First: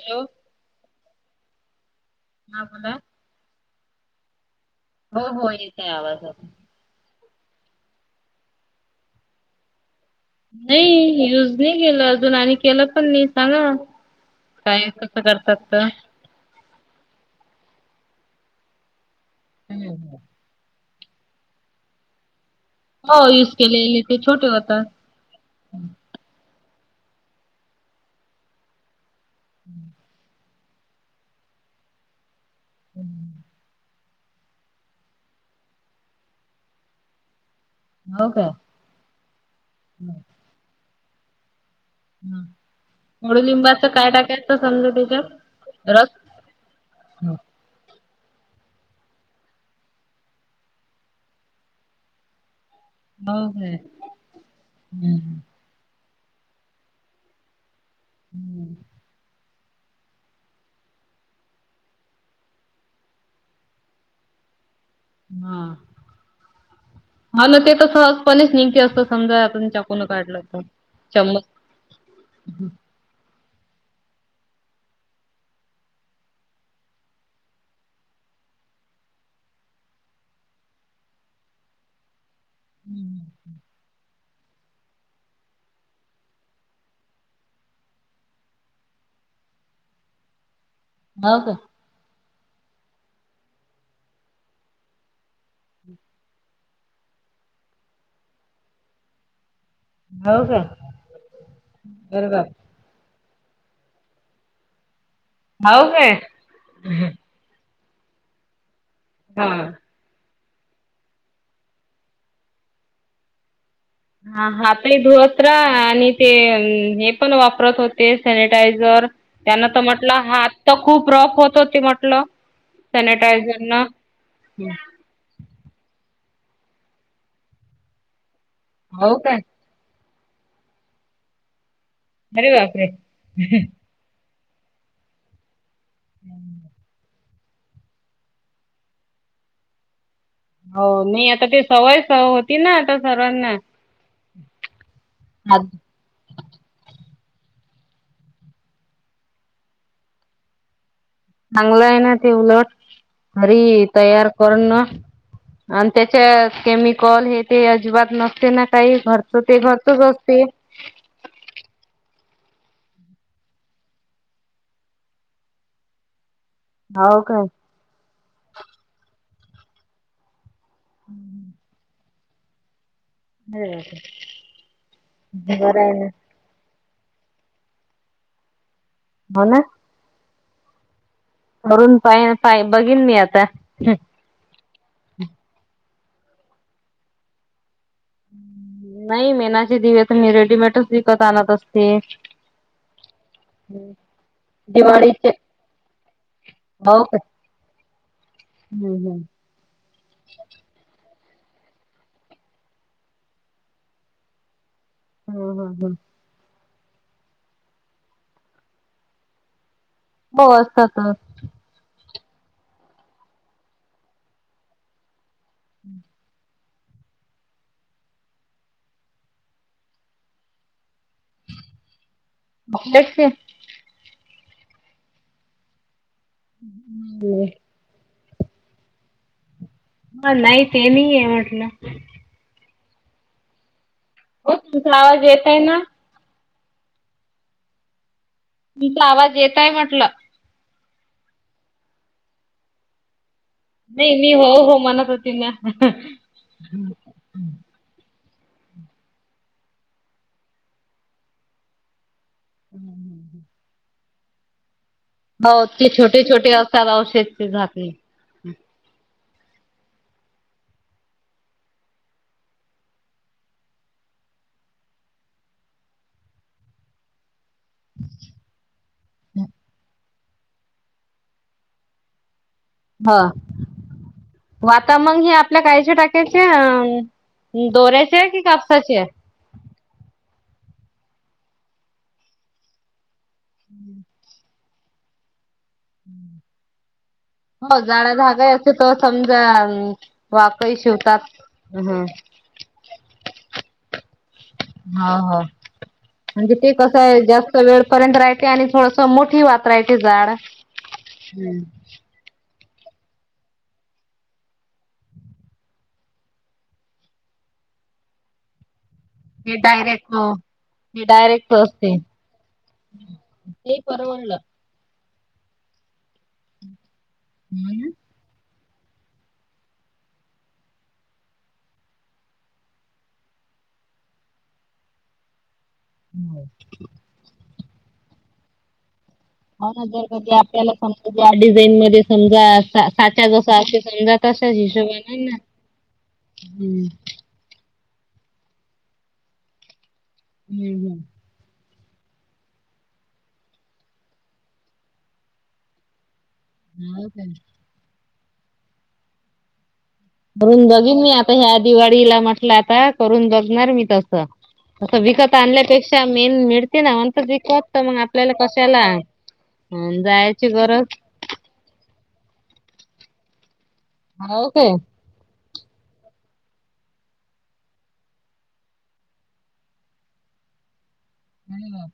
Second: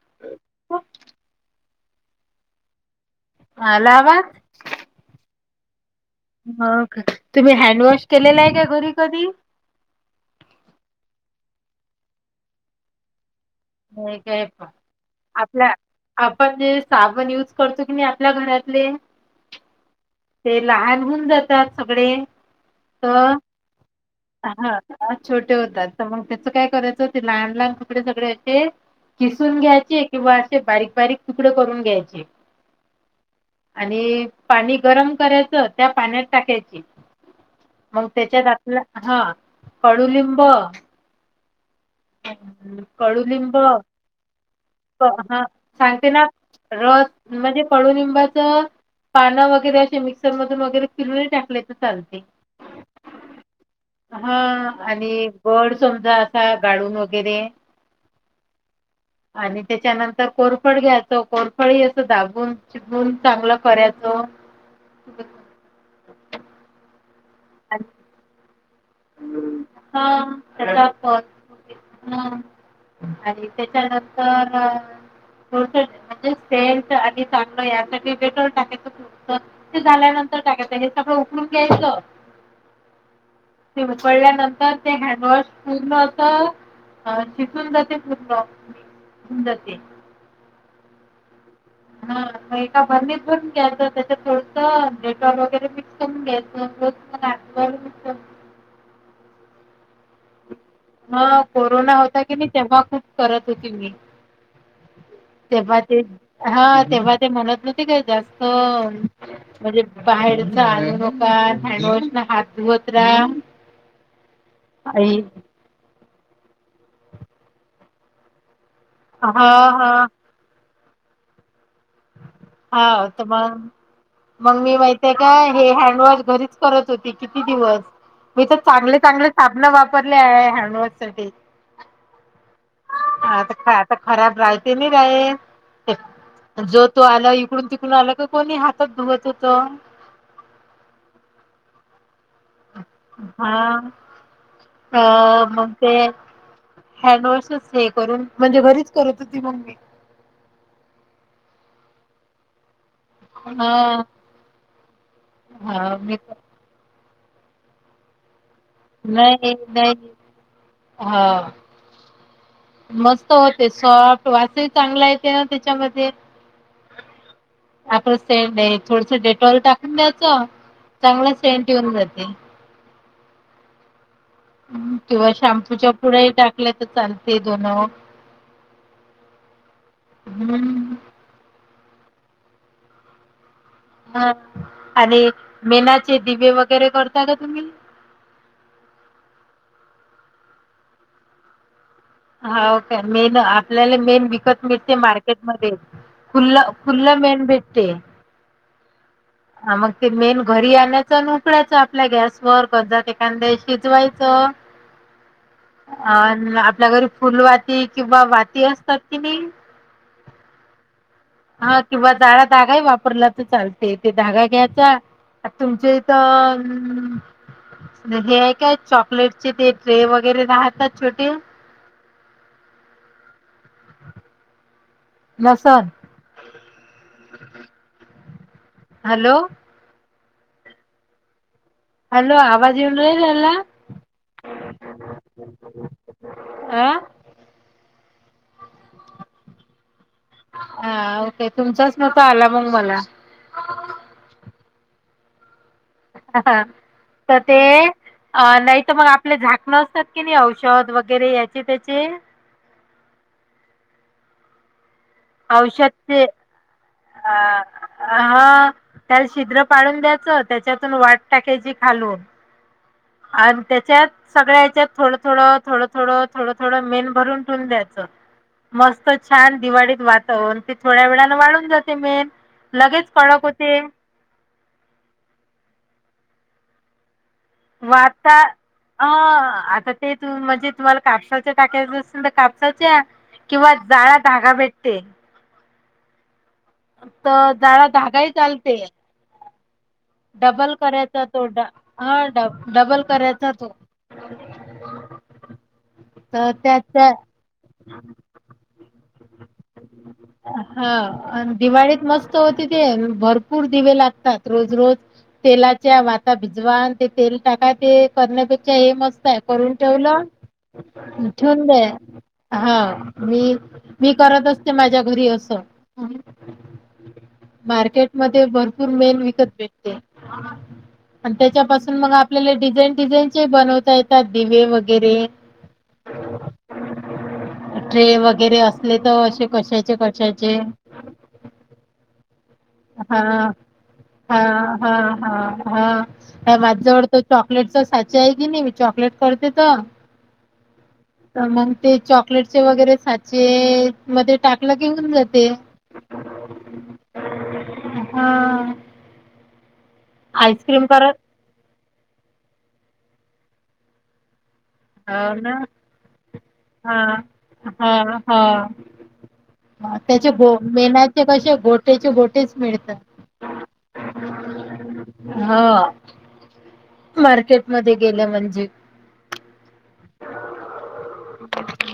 Hello! हा बोला. आला वाज? हो हो येते आवाज आता. हो का तुम्ही हँडवॉश केलेला आहे का घरी कधी? नाही युज नाही केलं अजून आणि केलं पण नाही सांगा. काय कसं करतात? आपल्या तर आपण जे साबण युज करतो की नाही आपल्या घरातले हम्म. ते लहान हून जातात सगळे. हो यूज केलेले ते छोटे होतात. अ छोटे होतात तर मग त्याच काय करायचं ते लहान लहान कपडे सगळे अशे किसून घ्यायचे किंवा असे बारीक बारीक तुकडे करून घ्यायचे. हम्. आणि पाणी गरम करायचं त्या पाण्यात टाकायची. मग हो त्याच्यात का? आपलं हा कडुलिंब ह कडुलिंब कडुलिंबाचं काय टाकायचं समजा ब हा त्याच्यात रस? सांगते ना रस हो म्हणजे कडुलिंबाच पानं वगैरे अशे मिक्सर मधून वगैरे फिरून टाकले तर चालते. काय हा आणि हम्म. गड समजा असा गाळून वगैरे [inaudible] आणि त्याच्यानंतर कोरफड घ्यायचो कोरफड हे असं दाबून शिकून चांगलं कऱ्याचं हा मला ते आणि तसच पणेच निघते असत. समजा आपण चाकून काढलं तर? चम्मच [unintelligible] ह आणि त्याच्यानंतर बहुतेक म्हणजे सेंट आणि चांगलं यासाठी डेटॉल टाकायचं. तर ते झाल्यानंतर काय काता हे सगळं उकळून घ्यायचं. हम् ह ते उकळल्यानंतर ते हँडवॉश पूर्ण होत. अ शिजून जाते पूर्ण मिक्स हून जाते. मग? हा. मग एका बरणीत भरून घ्यायचं त्याच्यात थोडसं डेटॉल वगैरे मिक्स करून घ्यायचं. [unintelligible] अच्छा. हो काय? मग कोरोना होता की नाही तेव्हा खूप करत होती मी. तेव्हा हो ते काय हा तेव्हा ते म्हणत नव्हते काय जास्त हा. म्हणजे बाहेरच आणू नका हँडवॉश न हात धुवत राहा. हा हा आपले आई धुवत रा आणि ते हे पण वापरत होते सॅनिटायझर. हा त्यान तर हा म्हटलं हात तर खूप रफ होत होते म्हटलं. हा तर सॅनिटायझर मग न मग मी माहिती ते काय हे हँडवॉश घरीच करत होती किती दिवस मी तर चांगले हो चांगले काय साबण वाप वापरले आहे हँडवॉश साठी. अरे बापरे नाही त काय? तो खराब राईटीमीराय ते जो तो आल के इकडून तिकडून आलं का कोणी हात धुवत होतं. हो नाही आता ते सवय स होत. हा अ मग ते हँडवॉशच हे करून म्हणजे घरीच करत होती मग् मी चांगलं आहे ना ते उलट घरी हा तयार करूण आणि हा मी त्याच्या केमी कॉल हे ते अजिबात नसते ना काही घरचं नाही ते घरचच नाही असते. हा. मस्त होते सॉफ्ट वासही चांगला येते ना त्याच्यामध्ये. हाव का? आपलं सेंडय थोडस डेटॉल टाकून द्यायचं चांगलं सेंट येऊन जाते. घरी राहते. किंवा शॅम्पूच्या पुड्याही टाकल्या तर चालते दोन ना ओ हो ना? हम्म. करून पाही पाही बघीन मी आता. हो आणि मीनाचे दिवे वगैरे करता का तुम्ही? नाही मेनाची दिवे तर मी रेडीमेटच विकत आणत असते. हाव काय मेन आपल्याला मेन विकत मिळते दिवाळीचे मार्केटमध्ये. खुल्ला हो खुल्ला का मेण भेटते. हम्म हम् [unintelligible] हा मग ते मेण घरी आणायचं आणि उकडायचं आपल्या गॅसवर कजात एखांद्या शिजवायचं हम्म हम्म हम्म अ आपल्या घरी फुलवाती किंवा वाती असतात कि नाही? हो असतात. हा किंवा जाळा धागाही वापरला तर चालते ते धागा घ्यायचा तुमच्या इथं हम्म हे आहे काय चॉकलेटचे ते ट्रे वगैरे राहता ना छोटे चॉकलेटचे नसर [unintelligible] ह हम् हम् [unintelligible] हॅलो हा नाही ते नाही आहे म्हटलं हॅलो आवाज येऊन नाही राहिला? हो तुमचा आवाज येतय ना आ तिचा आवाज येतंय म्हटलं हा ओके तुमचाच नव्हता आला मग मला नाही मी हो हो म्हणतं होते ना हा तर ते अ नाही तर मग आपले झाकणं असतात की नाही औषध वगैरे याचे त्याचे हम् हम् ह हो ते छोटे औषधचे छोटे असतात औषधं अ चे झाकणे हा त्याला छिद्र पाळून द्यायचं त्याच्यातून वात टाकायची खालून. आणि त्याच्यात सगळ्या हच्यात थोडं थोडं थोडं थोडं थोडं थोडं मेण भरून द्यायचं मस्त छान दिवाळीत वातावरण थोड्या वेळाने वाळून जाते मेण लगेच कडक होते. वता मग हे आपल्या कायच्या टाकायचे. दोऱ्याचे वाता की कापसाचे अ आता ते म्हणजे तुम्हाला कापसाचे टाकायचं असेल तर कापसाच्या किंवा जाळा धागा भेट ते तर हो जाळा जाडा धागाही धागाय असे चालते. तर समजा वाकही शिवतात हम्म डब डबल करायचा तो हा हा तर म्हणजे ते कसं त्यात आहे जास्त वेळ पर्यंत राहील आणि थोडसं मोठी वातरायची जाड हा हम्म. दिवाळीत मस्त होती ते भरपूर दिवे लागतात रोज रोज तेलाच्या वाता भिजवा आणि ते तेल टाका ते करण्यापेक्षा हे मस्त का हे करून डायरेक्ट ठेवलं हे डायरेक्ट ठेवून दे असते हा मी ते मी परवडलं. करत असतें माझ्या घरी असं हम्म. मार्केट मध्ये भरपूर मेण विकत भेटते. आणि त्याच्यापासून मग आपल्याला डिझाईन डिझाईनचे बनवता येतात दिवे वगैरे. हो ट्रे वगैरे असले तर असे हो न कशाचे जर ते कशाचे आपल्याला समजा डिझाईन मध्ये समजा सा साच्या हा जसा असे समजा तसाच हां, हिशोब हां, होणार ना? हां, हां. हम. माझ्याजवळ तो चॉकलेटचा साचा आहे की नाही? मी चॉकलेट करते तर हम् हम्म. तर मग ते चॉकलेटचे वगैरे साचे मध्ये टाकलं की हुन जाते. हाव काय? हा. करून बगीन मी करत आता ह्या दिवाळीला म्हटलं आता करून बगणार मी तस. तं हो विकत ना. आणल्यापेक्षा मेन मिळते ना हां. म्हंतर विकत मग आपल्याला कशाला? अ ह त्याचे जायची गो गरज मेनाचे कसे गोटेचे गोटेच मिळत. होव काय? हा मार्केट मध्ये गेलं म्हणजे. [inaudible] हम्म.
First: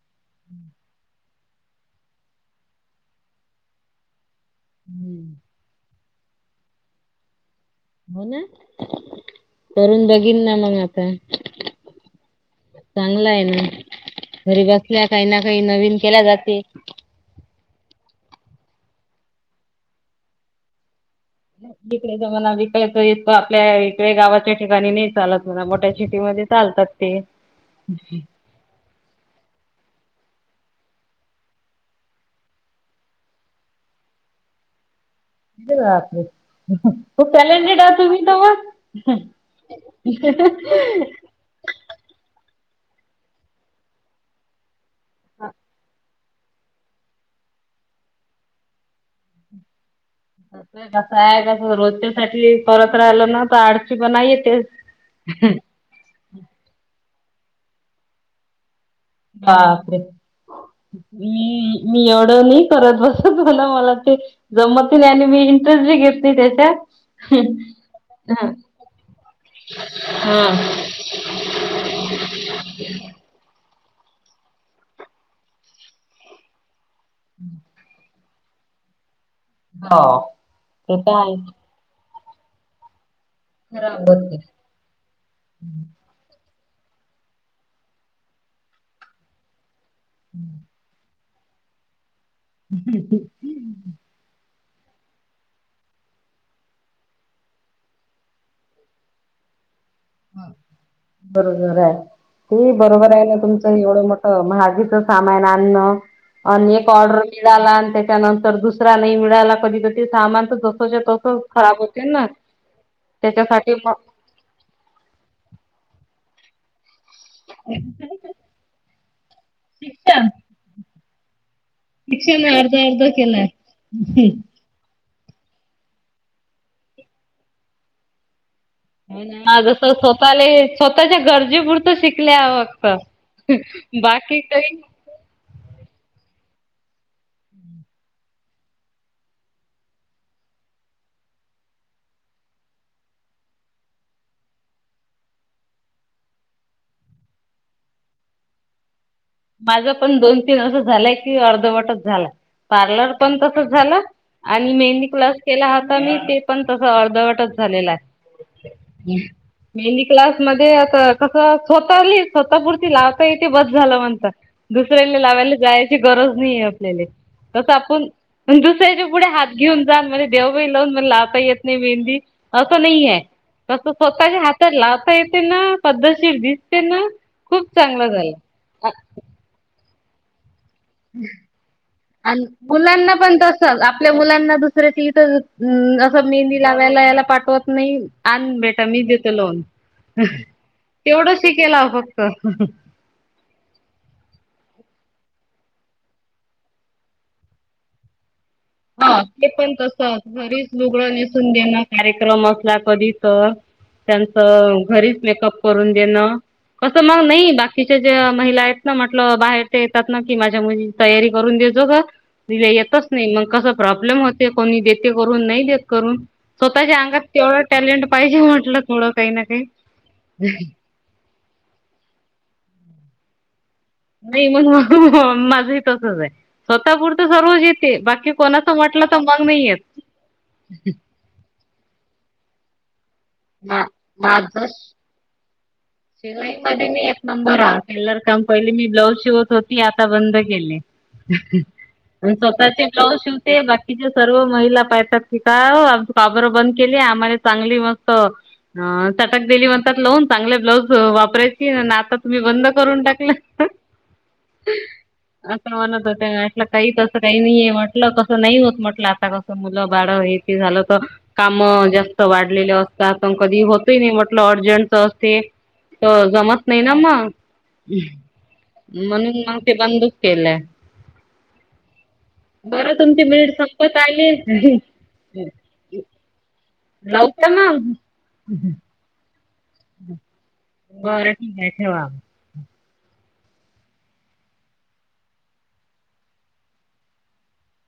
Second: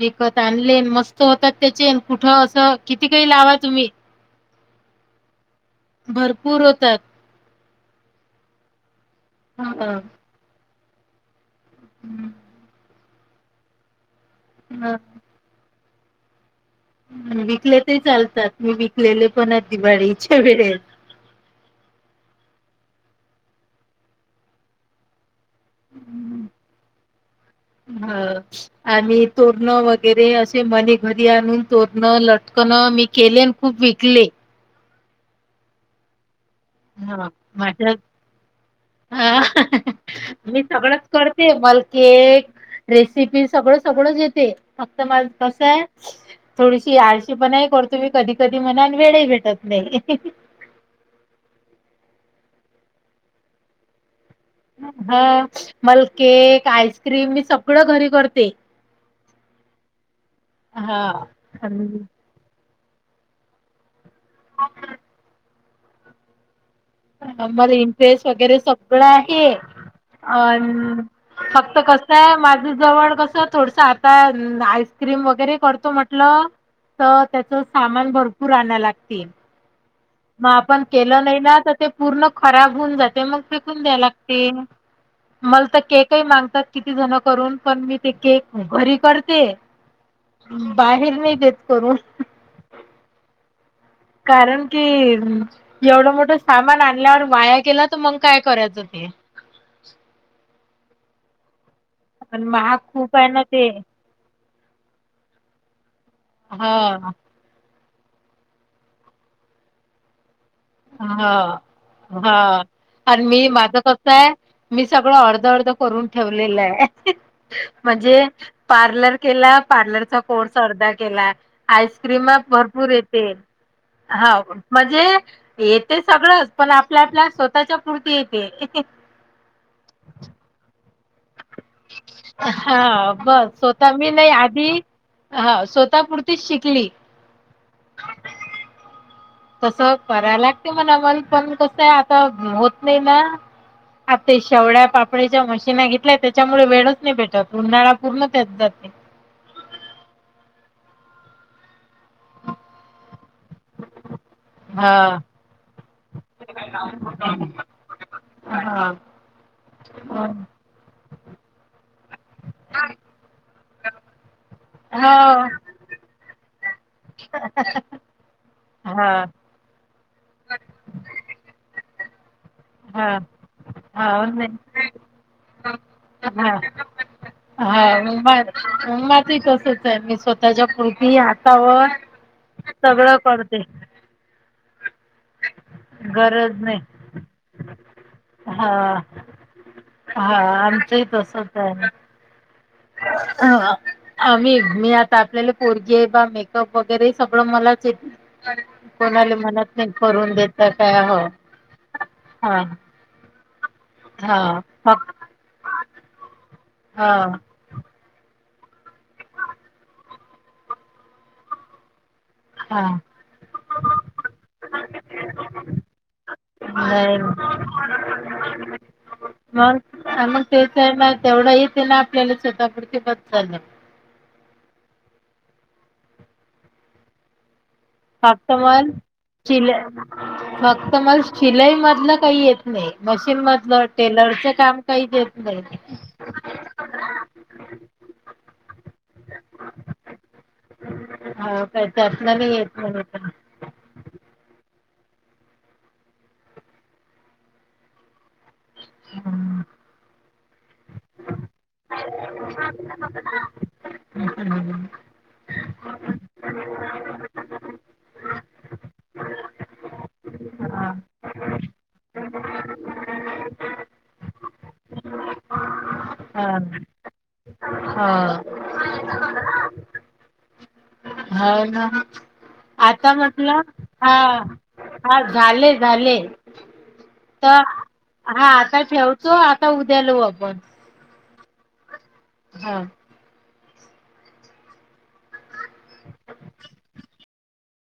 विकत आणलेन मस्त होतात त्याचे कुठं असं किती काही लावा तुम्ही. हम्म. भरपूर होतात. हो ना? हां. करून बघीन ना मग आता. हं. चांगला आहे ना घरी हां. बसल्या काही ना काही नवीन केला जाते. विकले ते चालतात. मी विकलेले पण आहेत दिवाळीच्या वेळेस. इकडेच मणा विकायच इक आपल्या इकडे गावाच्या ठिकाणी नाही चालत. मला मोठ्या शिटीमध्ये चालतात ते. ह आणि तोरण वगैरे असे मने घरी आणून तोरण लटकणं मी केले न खूप विकले. [unintelligible] तो हा टॅलेंटेड माझ्या हात तुम्ही त हात. हा टेबल केक रेसिपी सगळं सगळंच येते. फक्त माला कसाय? थोडीशी आळशी पणाही करतो मी कधी कधी मनान वेळही भेटत नाही. कस आहे कसं रोजच्यासाठी परत राहिलं ना तर आडशी पणा येतेच. हा मला केक आईस्क्रीम मी सगळं घरी करते. बापरे हा. मी आणि मी एवढं नाही करत बसत तुला मला- - ते जमत नाही आणि मी इंटरेस्ट बी घेत नाही त्याच्यात- मला इंटरेस्ट वगैरे सगळं आहे. हा आणि फक्त कस का माझं जवळ कस थोडस आता आईस्क्रीम वगैरे करतो म्हटलं. तर त्याच सामान भरपूर आणाय लागती. हो. म आपण ते तर केलं नाही ना आहे तर ते पूर्ण खराब होऊन जाते मग- - फेकून द्यायला लागते, मला तर केक - ते मागतात, किती जण करून पण मी ते केक घरी करते. बाहेर नाही देत करून. [unintelligible] कारण कि एवढं मोठं सामान आणल्यावर वाया गेल तर मंग काय करायचं ते. बरोबर आहे, पण ती महाग बरोबर खूप आहे ना ते तुमचं एवढं मोठ- महागीच सामान आणणं आणि एक हां, ऑर्डर- - मिळाला आणि त्याच्यानंतर दुसरा नई मिळाला कधी... तर ते सामान तसंच हा... हा... आन मी... त्याच्यासाठी माझं मग कसं ए. मी सगळं अर्ध अर्ध करून ठेवलेलं ए... हूहू... म्हणजे पार्लर केला... पार्लरचा शिक्षण कोर्स अर्धा केला. आईस्क्रीमं भरपूर येते. हूं. हां, म्हणजे.. येते सगळंच... पण आपल्या आपल्या स्वतःच्या पुर्ती येते. नाय नाय... हा जसं स्वतःले... स्वतःच्या गरजेपुर- हा बस, स्वतः मी नाही बाकी काही आधी हा... स्वतःपुरतीच शिकली. तसं... कराय लागते मला पण... पण कसं ए आता होत नई ना. आ ते शेवड्या पापडाच्या मशीना घेतल्याय.... त्याच्यामुळे वेळच नाही भेटत... उन्हाळा पूर्ण त्यात जाते. माझं पण दोन तीन असं झालंय कि, अर्धवटच झालाय... पार्लर पण तसच झालं आणि मेहेंदी हा. क्लास केला होता मी... ते पण तसं अर्धवटच झालेला ए. हा मेहेंदी क्लास मध्ये आता- कसं... स्वतःली... स्वतःपुरती लावता येते बस झालं म्हणतात... दुसऱ्याले हा लावायला जायची गरज नाही आपल्याले, तसं आपुन... दुसऱ्याच्या हा पुढे हात घेऊन जान आणि म्हणे दे गं बाई लावून... मला लावता येत नाही मेहंदी... असं नाई हा ए. तसं हा स्वतःच्या नाही हातात लावता येते ना... पद्धशीर हा दिसते ना. खूप हा चांगलं मग झालं. बास, माझं ही तसंच ए... मी स्वतःच्या पुर मी हातावर... आणि मुलांना सगळं पण करते. तसंच आपल्या मुलांना दुसऱ्याच्या इथं हम्म... असं मेहेंदी गरज नाही लावायला, याला पाठवत नई.. आण हा बेटा मी देते लावून. हा... आमचंही तसंच ए. हं... हूंहूं... हं. हूं हं. [unintelligible] मी आता आपल्याले पोरगी ये बा... मेकअप वगैरे सगळं मलाच येते. अरे बापरे हा ते पण तसंच... घरीच काय लुगडं हो नेसून देणार... कार्यक्रम हा असला कधी तर हा त्यांच घरीच फक्त मेकअप करून देणं.... कसं हा ना नई बाकी- तिच्या ज्या महिला आहेत ना... म्हटलं बाहेर ते येतात ना की माझ्या मुलगीची तयारी करून देतो का? तिले हा येतच नई... मग कसा प्रॉब्लेम होते... कोणी देते करून... नई देत करून. स्वतःच्या नाही अंगात तेवढं टॅलेंट पाहिजे म्हटलं थोडं... काई ना काई. मग मग तेच ए ना... तेवढा येते ना, आपल्याला स्वतःपुरती... बस झालं. [unintelligible] माझंही तसंच ए... स्वतः पुुरत सर्वच ए बाकी फक्त कोणाचं मग म्हटलं तर मग नाई शिलाई येत. फक्त मग शिलाई मधलं काही येत नाही. मशीन मा मधलं, टेलरचं काम काहीच येत नाई. शिवाई मध्ये मी एक नंबर [unintelligible] पहिली मी ब्लाउज शिवत होते. ती आता बंद केली... हो काय त्यातलं नाही येत स्वतःचे ब्लाउज नाही शिव ते बाकीच्या सर्व महिला [unintelligible] का बरं बंद केली आम्हाला चांगली मस्त हं... चटक दिली म्हणतात लावून... चांगले ब्लाऊज वापरायची [unintelligible] आता तुम्ही बंद करून टाकलं असं म्हणत होते म्हंटलं... ताई तसं काई नाहीए... म्हंटलं तसं नाई होत म्हटलं आता [unintelligible] आता मुलं बाळ हेती झालं तर कामं जास्त वाढलेले असतात... अन कधी होत ही नाई म्हटलं अर्जंट ते. तर हा जमत नाही ना मग.. हा म्हणून मग ते बंदच केलंय. हो ना? बरं आता तुमची मिनिट म्हटलं संपत हा. आली. हा झाले झाले लावू का तर मग? हा आता ठेव. सो आता उद्या लाऊ आपण. बरं ठीक आहे ठेवा. हा. [inaudible]